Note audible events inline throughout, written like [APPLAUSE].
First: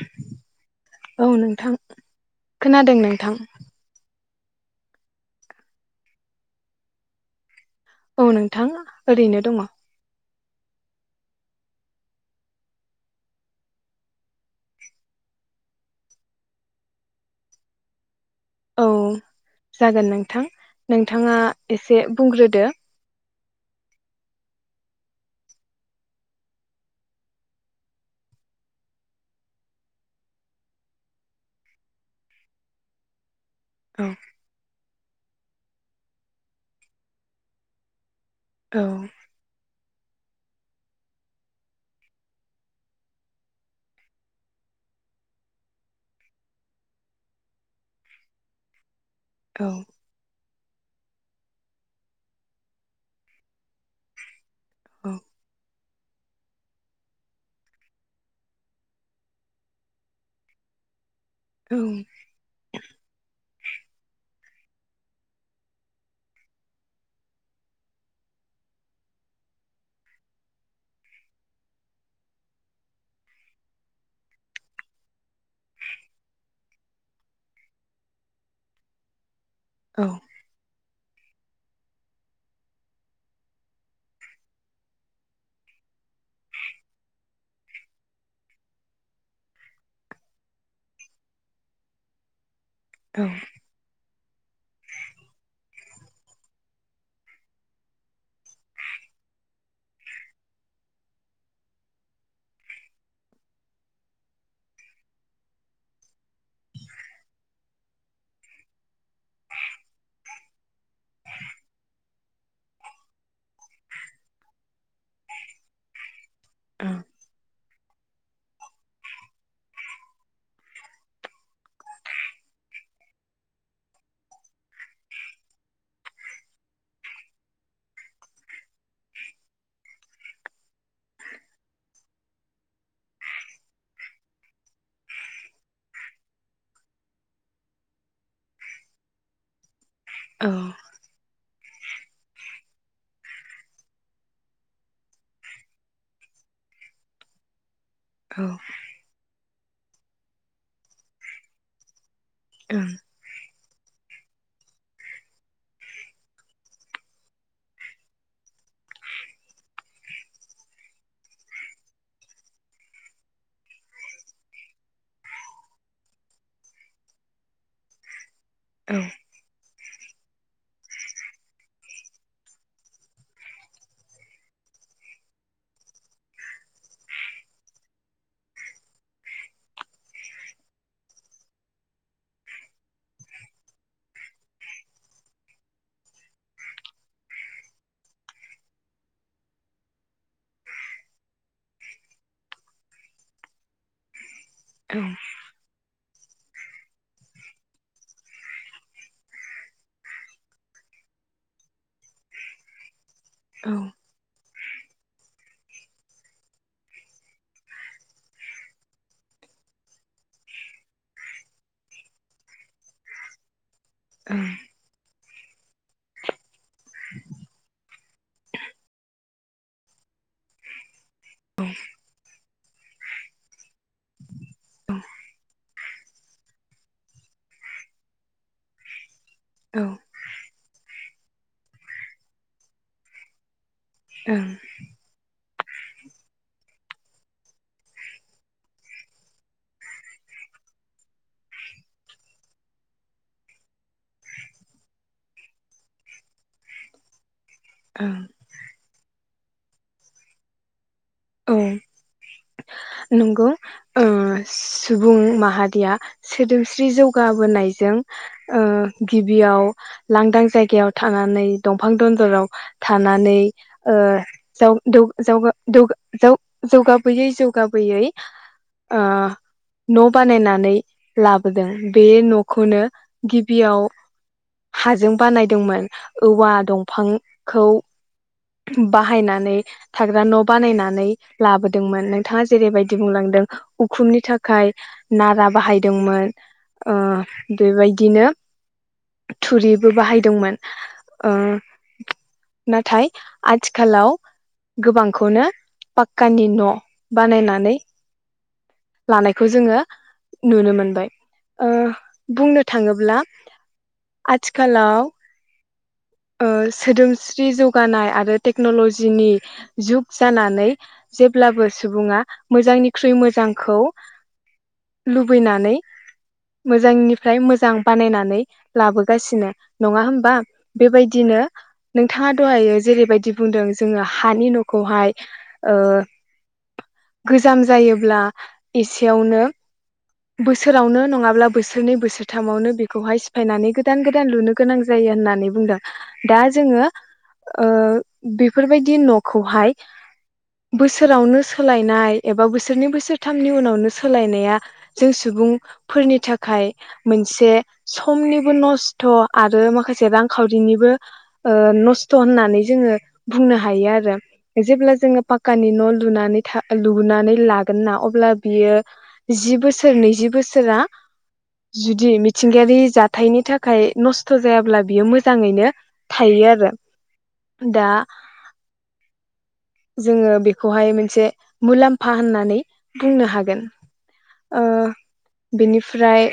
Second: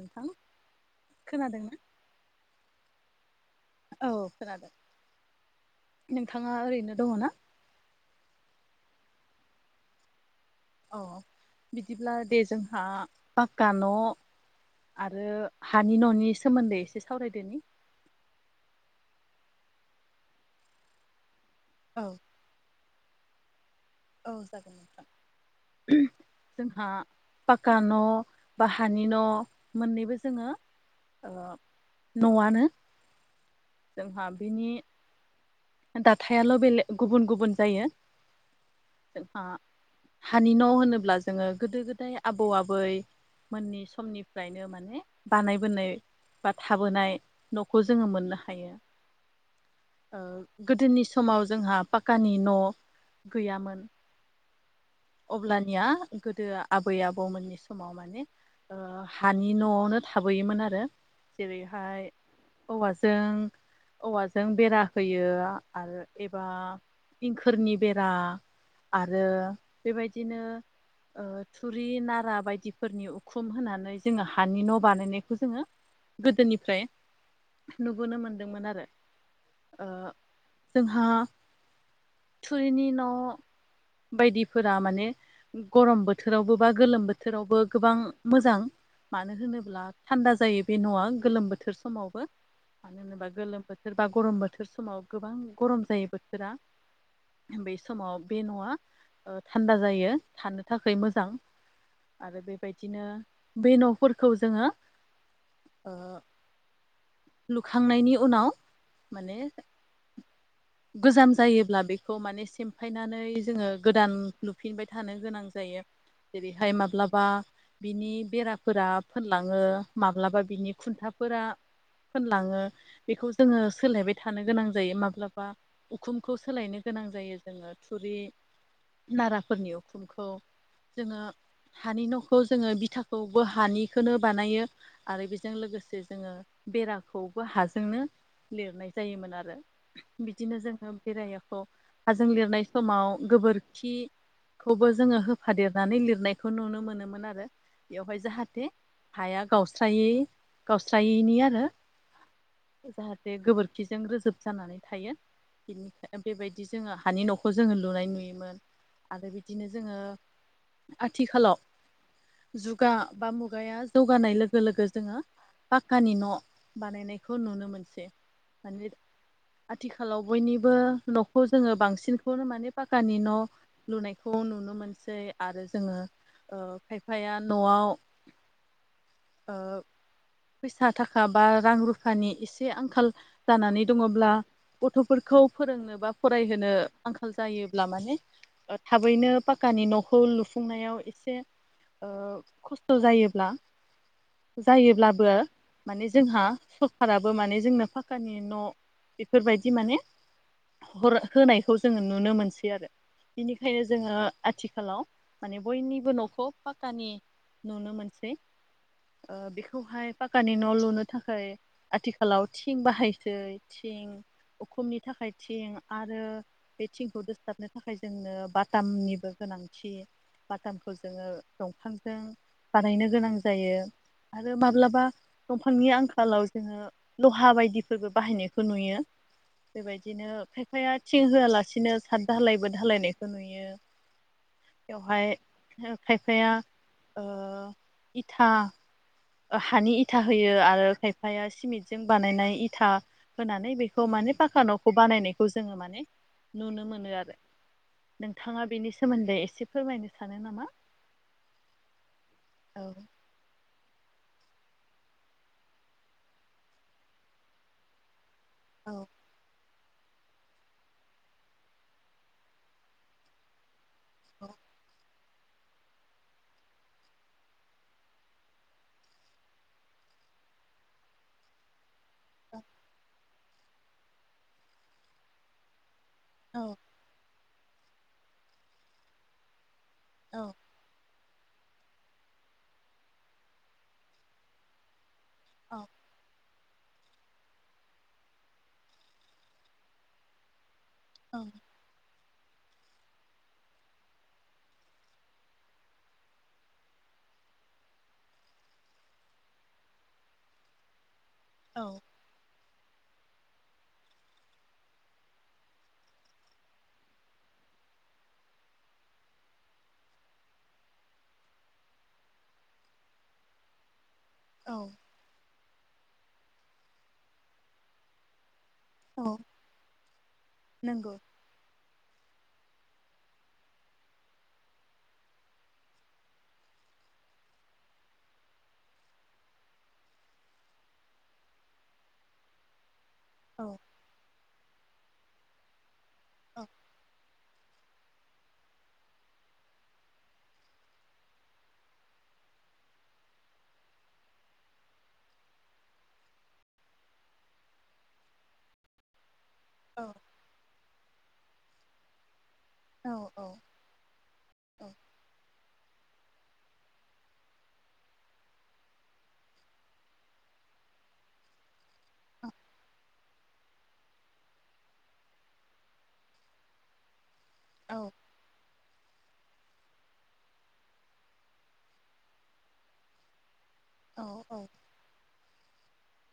नोंथां औ खोनादोंना नोंथां खोनादों नोंथां औ खोनादों नोंथाङा ओरैनो दङ ना? औ नोंथां ओरैनो दङ। औ बिदिब्ला दे जोंहा पाक्का न' आरो हानि न'नि सोमोन्दै एसे सावरायदोनि। औ जागोन नोंथां नोंथाङा एसे औ बुंग्रोदो। औ जागोन नोंथां। जोंहा पाक्का न' बा हानि न' मोननैबो जोङो न'आनो औ जोंहा बिनि दाथायाल' बेले गुबुन गुबुन जायो औ जोंहा हानि न' होनोब्ला जोङो गोदो गोदाय आबौ आबै मोननि समनिफ्रायनो माने बानायबोनाय बा थाबोनाय न'खौ जोङो मोननो हायो। औ। ओ गोदोनि समाव जोंहा पाक्कानि न' गैयामोन। अब्लानिया गोदो आबै आबौमोननि समाव माने ओ हानि न'आवनो थाबोयोमोन आरो। औ जेरैहाय हौवाजों औवाजों बेरा होयो आरो एबा इंखोरनि बेरा आरो बेबायदिनो ओ थुरि नारा बायदिफोरनि उखुम होनानै जोङो हानि न' बानायनायखौ जोङो गोदोनिफ्राय नुबोनो मोनदोंमोन आरो। ओ औ जोंहा थुरिनि न' बायदि फोरा माने गरम बोथोरावबो बा गोलोम बोथोरावबो गोबां मोजां। मानो होनोब्ला थान्दा जायो बे न'आ गोलोम बोथोर समावबो। मानो औ होनोबा गोलोम बोथोर बा गरम बोथोर समाव गोबां गरम जायो बोथोरा। बै समाव बे न'आ थान्दा जायो थानो थाखाय मोजां। आरो बेबायदिनो बे न'फोरखौ जोङो ओ लुखांनायनि उनाव माने गोजाम जायोब्ला बेखौ माने सिफायनानै जोङो गोदान लुफिनबाय थानो गोनां जायो जेरैहाय औ माब्लाबा बिनि बेराफोरा फोनलाङो माब्लाबा बिनि खुन्थाफोरा फोनलाङो बेखौ जोङो सोलायबाय थानो गोनां जायो माब्लाबा उखुमखौ सोलायनो गोनां जायो जोङो थुरि नाराफोरनि उखुमखौ जोङो हानि न'खौ जोङो बिथाखौबो हानिखौनो बानायो आरो बेजों लोगोसे जोङो बेराखौबो हाजोंनो लिरनाय जायोमोन आरो। बिदिनो जोङो बेराखौ हाजों लिरनाय समाव गोबोर खि खौबो जोङो होफादेरनानै लिरनायखौ नुनो मोनोमोन आरो। बेवहाय औ जाहाथे हाया गावस्रायै गावस्रायैनि आरो। जाहाथे गोबोर खिजों रोजोब जानानै थायो बिनि बेबायदि जोङो हानि न'खौ जोङो लुनाय नुयोमोन। आरो बिदिनो जोङो आथिखालाव जुगा बा मुगाया जौगानाय लोगो लोगो जोङो पाक्कानि न' बानायनायखौ नुनो मोनसै माने औ आथिखालाव बयनिबो न'खौ जोङो बांसिनखौनो माने पाक्कानि न' लुनायखौ नुनो मोनसै आरो जोङो खायफाया न'आव फैसा थाखा बा रां रुफानि एसे आंखाल जानानै दङब्ला। गथ'फोरखौ फोरोंनो बा फरायहोनो आंखाल जायोब्ला माने। थाबैनो पाक्कानि न'खौ लुफुंनायाव एसे खस्थ' जायोब्ला औ जायोब्लाबो माने जोंहा सरखाराबो माने जोंनो फाक्कानि न' बेफोरबायदि माने हर होनायखौ जोङो नुनो मोनसै आरो। बिनिखायनो ओं जोङो आथिखालाव माने बयनिबो न'खौ फाक्कानि नुनो मोनसै ओ बेखौहाय पाक्कानि न' लुनो थाखाय आथिखालाव थिं बाहायसै। थिं उखुमनि थाखाय थिं आरो बे थिंखौ दोसथाबनो थाखाय। जोंनो बाटामनिबो गोनांथि। बाटामखौ जोङो दंफांजों बानायनो गोनां जायो। आरो माब्लाबा दंफांनि आंखालाव जोङो लहा बायदिफोरबो बाहायनायखौ नुयो। बेबायदिनो खायफाया थिं होआलासिनो साद धालायबो धालायनायखौ नुयो। ओं। बेवहाय खायफाया ओ इथा हानि इथा होयो आरो खायफाया सिमेन्टजों बानायनाय इथा होनानै बेखौ माने ने पाखा न'खौ बानायनायखौ जोङो माने नुनो मोनो आरो। नोंथाङा बेनि सोमोन्दै एसे फोरमायनो सानो नामा? औ औ नंगौ। ओ सुबुं माहारिया सोदोमस्रि जौगाबोनायजों ओ औ गिबियाव लांदां जायगायाव थानानै दंफां दन्दराव थानानै ओ जाव दौ जावगा दौ जौ जौगाबोयै जौगाबोयै ओ न' बानायनानै लाबोदों बे न'खौनो गिबियाव हाजों बानायदोंमोन। औवा औ दंफांखौ बाहायनानै थाग्रा औ न' बानायना लाबोदोंमोन नोंथाङा जेरैबायदि बुंलांदों उखुमनि थाखाय। नारा औ बाहायदोंमोन ओ बेबायदिनो थुरिबो बाहायदोंमोन। ओ औ नाथाय आथिखालाव गोबांखौनो पाक्कानि न' बानायनानै लानायखौ जोङो नुनो मोनबाय ओ औ बुंनो थाङोब्ला आथिखालाव [INAUDIBLE] ओ सोदोमस्रि जौगानाय आरो टेक्नलजिनि जुग जानानै जेब्लाबो सुबुङा मोजांनिख्रुइ मोजांखौ औ लुबैनानै मोजांनिफ्राय मोजां बानायनानै औ लाबोगासिनो नङा होमबा नंगौ बेबायदिनो नोंथाङा। दहायो जेरैबायदि बुंदों जोङो हानि न'खौहाय ओ गोजाम जायोब्ला एसेयावनो बोसोरावनो नङाब्ला बोसोरनै बोसोरथामावनो बे खौहाय औ सिफायनानै गोदान गोदान लुनो गोनां जायो होननानै बुंदों दा औ जोङो ओ बेफोरबायदि न'खौहाय बोसोरावनो सोलायनाय एबा बोसोरनै बोसोरथामनि उनावनो सोलायनाया जों सु बुंफोरनि थाखाय मोनसे समनिबो नस्थ' आरो औ माखासे रांखावरिनिबो ओ नस्थ' होन्नानै। जोङो औ बुंनो हायो आरो जेब्ला जोङो खानि न' ल लुनानै था लुनानै लागोन ना अब्ला बियो जि बोसोर नैजि बोसो सोरा जुदि मिथिंगायारि जाथायनि थाखाय नस्थ' जायाब्ला बियो मोजाङैनो थायो। आरो दा औ जोङो बेखौहाय मोनसे मुलाम्फा होननानै बुंनो हागोन। औ औ ओ बेनिफ्राय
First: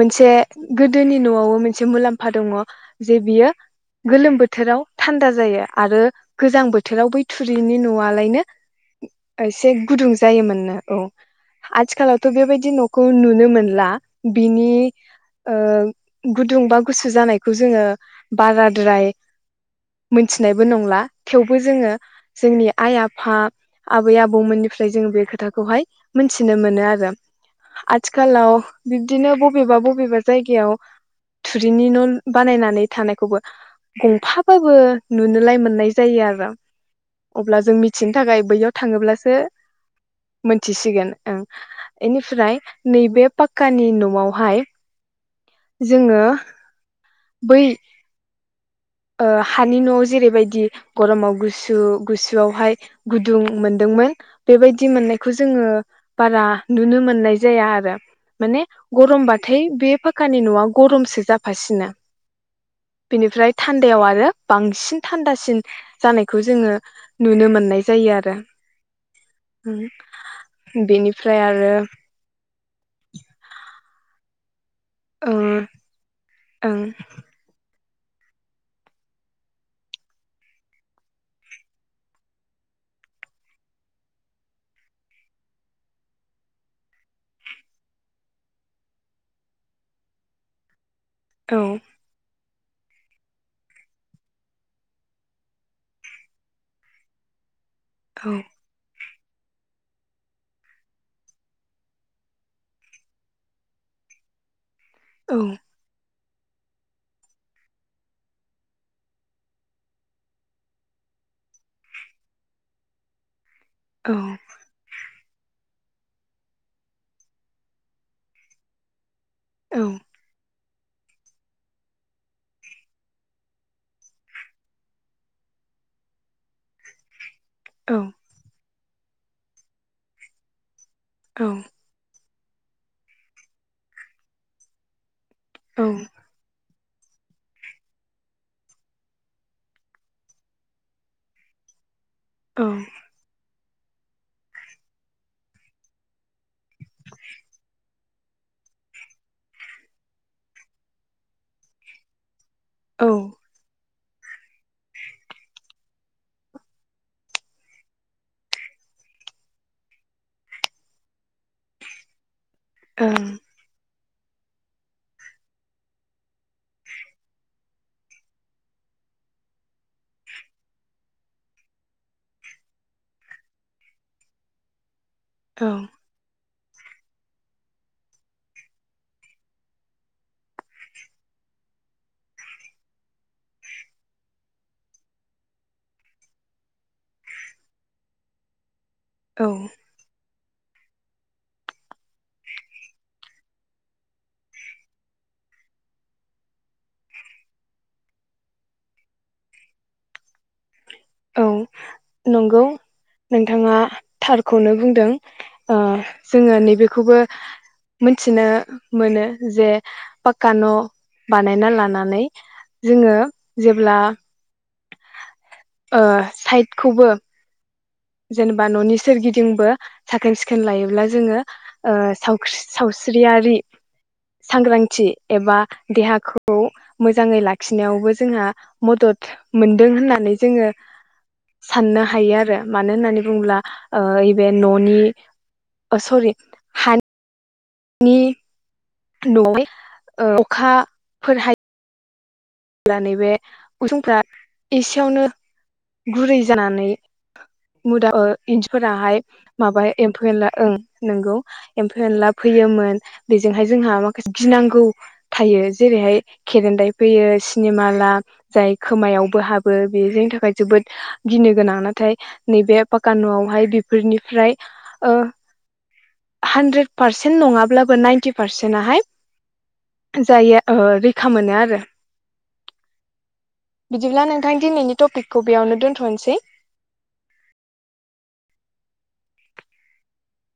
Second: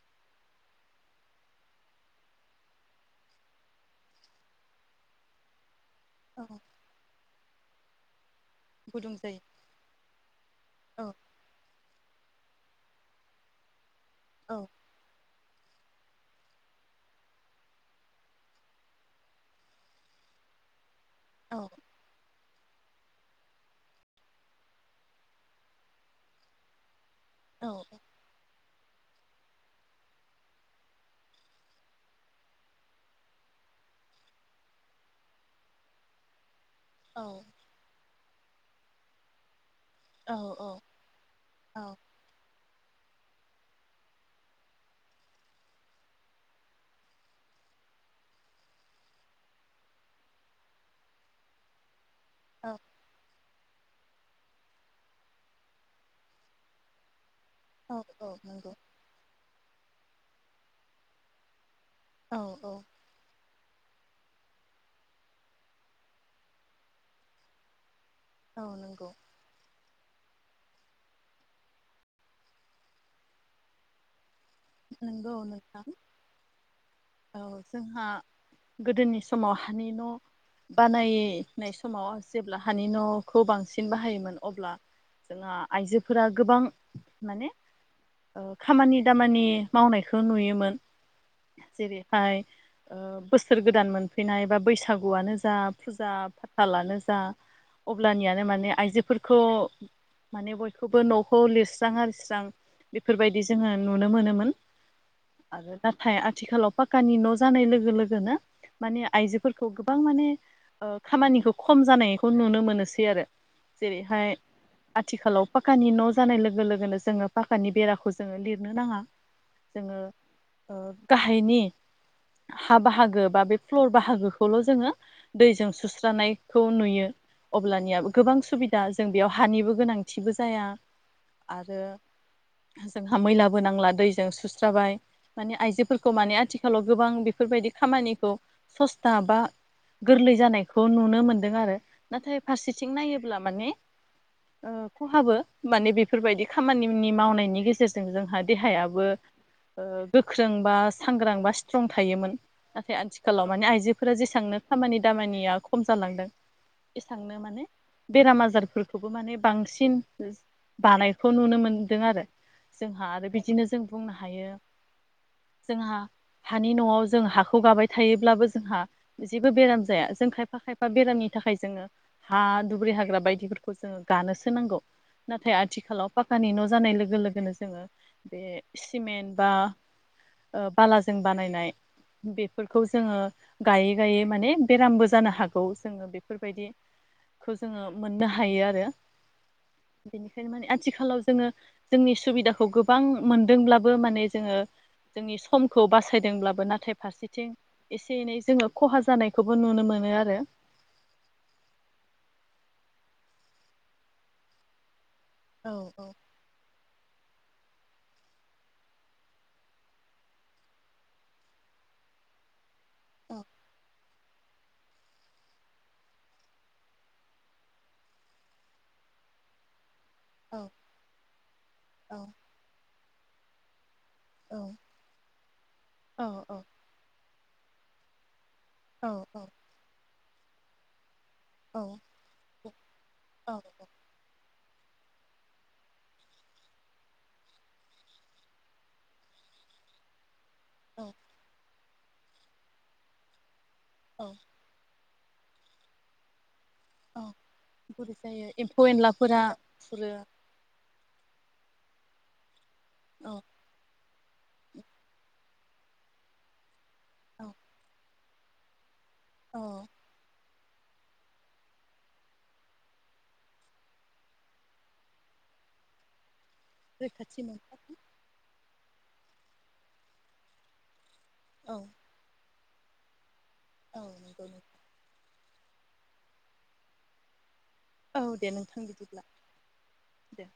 मोनसे गोदोनि न'आवबो मोनसे मुलाम्फा दङ जे बियो गोलोम बोथोराव थान्दा जायो आरो औ गोजां बोथोराव बै थुरिनि न'आलायनो गुदुं जायो एसे गुदुं जायोमोननो औ आथिखालाव थ' बेबायदि न'खौ नुनो मोनला औ बिनि ओ गुदुं बा गुसु जानायखौ जोङो बाराद्राय मोनथिनायबो नंला औ थेवबो जोङो जोंनि आइ-आफा, आबै-आबौमोननिफ्राय जोङो बे खोथाखौहाय मोनथिनो मोनो आरो। औ आथिखालाव बिब्दिनो बबेबा बबेबा जायगायाव थुरिनि न' बानायनानै थानायखौबो गंफाबाबो नुनोलाय मोननाय जायो आरो। अब्ला जों मिथिनो थाखाय बैयाव थाङोब्लासो औ औ मोनथिसिगोन ओं बेनिफ्राय नैबे पाकानि न'आवहाय जोङो बै ओ हानि न'आव जेरैबायदि गरमाव गुसु औ गुसुआवहाय गुदुं मोनदोंमोन बेबायदि मोननायखौ जोङो बारा नुनो मोननाय जाया औ आरो औ माने नंगौ गरमबाथाय बे फाकानि न'आ गरमसो जाफासिनो औ बिनिफ्राय थान्दायाव आरो बांसिन थान्दासिन जानायखौ जोङो नुनो मोननाय जायो आरो। औ नंगौ बेनिफ्राय आरो औ नंगौ नोंथां ओं औ जोंहा गोदोनि समाव हानि न' बानायनाय समाव जेब्ला हानि न'खौ बांसिन बाहायोमोन अब्ला जोंहा आइजोफोरा गोबां माने औ खामानि दामानि मावनायखौ नुयोमोन। जेरैहाय ओ बोसोर गोदान मोनफैनाय, बा बैसागुआनो जा फुजा फाथालानो जा अब्लानियानो माने आइजोफोरखौ माने बयखौबो न'खौ लिरस्रां आरिस्रां बेफोरबायदि जोङो नुनो मोनोमोन। औ आरो नाथाय आथिखालाव पाक्कानि न' जानाय लोगो लोगोनो माने आइजोफोरखौ गोबां माने खामानिखौ खम जानायखौ नुनो मोनोसै आरो औ जेरैहाय आथिखालाव पाखानि न' जानाय लोगो लोगोनो जोङो पाखानि बेराखौ जोङो लिरनो नाङा। औ जोङो ओ गाहायनि हा बाहागो बा बे फ्लर बाहागोखौल' जोङो दैजों सुस्रानायखौ नुयो। औ अब्लानिया गोबां सुबिदा जों बेयाव हानिबो गोनांथिबो जाया। औ आरो जोंहा मैलाबो नांला दैजों सुस्राबाय माने आइजोफोरखौ औ माने आथिखालाव गोबां बेफोरबायदि खामानिखौ सस्था बा गोरलै जानायखौ नुनो मोनदों आरो। नाथाय औ फारसेथिं नायोब्ला माने ओ खहाबो माने बेफोरबायदि खामानिनि मावनायनि गेजेरजों जोंहा देहायाबो ओ गोख्रों बा सांग्रां बा स्ट्रं थायोमोन। नाथाय औ आथिखालाव मान आइजो फोरा जेसांनो खामानि दामानिया खम जालांदों एसेबांनो माने। बेराम आजारफोरखौबो माने बांसिन बानायखौ नुनो मोनदों आरो। जोंहा आरो बिदिनो जों बुंनो हायो जोंहा। हानि न'आव जों हाखौ गाबाय थायोब्लाबो जोंहा जेबो बेराम जाया जों खायफा खायफा बेरामनि। थाखाय जोङो हा, दुब्रि हाग्रा बायदिफोरखौ जोङो गानोसो नांगौ। नाथाय ओं आथिखालाव पाक्कनि न'। जानाय लोगो लोगोनो जोङो बे सिमेन्ट बा। बालाजों बानायनाय। बेफोरखौ जोङो गायै गायै माने बेरामबो जानो हागौ जोङो बेफोरबायदि खौ जोङो मोननो हायो आरो। औ। माने आथिखालाव जोङो जोंनि सुबिदाखौ गोबां मोनदोंब्लाबो माने जोङो। जोंनि समखौ बासायदोंब्लाबो नाथाय फारसेथिं एसे एनै जोङो खहा जानायखौबो नुनो मोनो। आरो। औ नंगौ नोंथाङा थारखौनो बुंदों। औ ओ औ जोङो नैबेखौबो। मोनथिनो मोनो जे पाक्का न'। बानायना लानानै। जोङो जेब्ला ओ साइडखौबो। जेनेबा न'नि सोरगिदिंबो। साखोन औ सिखोन लायोब्ला जोङो सावस्रि सावस्रियारि। औ सांग्रांथि एबा औ देहाखौ मोजाङै लाखिनायावबो जोंहा। औ मदद मोनदों होननानै जोङो औ साननो हायो आरो। मानो होननानै औ बुङोब्लाब ओ इभेन न'नि सरि हानि। नि न' ओ अखा औ फोरहाय। अब्ला नैबे उसुंफ्रा औ एसेयावनो गुरै जानानै। औ मुदा बोरै जायो एम्फौ इन्जुरफोराहाय एनलाफोरा माबा फुरो एम्फौ एनला ओं नोंगौ। एम्फौ एनला फैयोमोन औ बेजोंहाय जोंहा मा। गिनांगौ थायो जेरैहाय खेरेन्दाइ फैयो औ सिनेमाला जाय। खोमायावबो औ हाबो बे जोंनि थाखाय। जोबोद गिनो गोनां नाथाय नैबे पाक्का न'वावहाय बेफोरनिफ्राय। [INAUDIBLE] हानद्रेद पारसेन्ट रैखाथि मोनथारो नङाब्लाबो नाइन्टि पारसेन्टाहाय जायो ओ। खा मोनो औ आरो। औ बिदिब्ला नंगौ नोंथां दिनैनि टपिकखौ बेयावनो दोनथ'नोसै। औ दे नोंथां बिदिब्ला दे।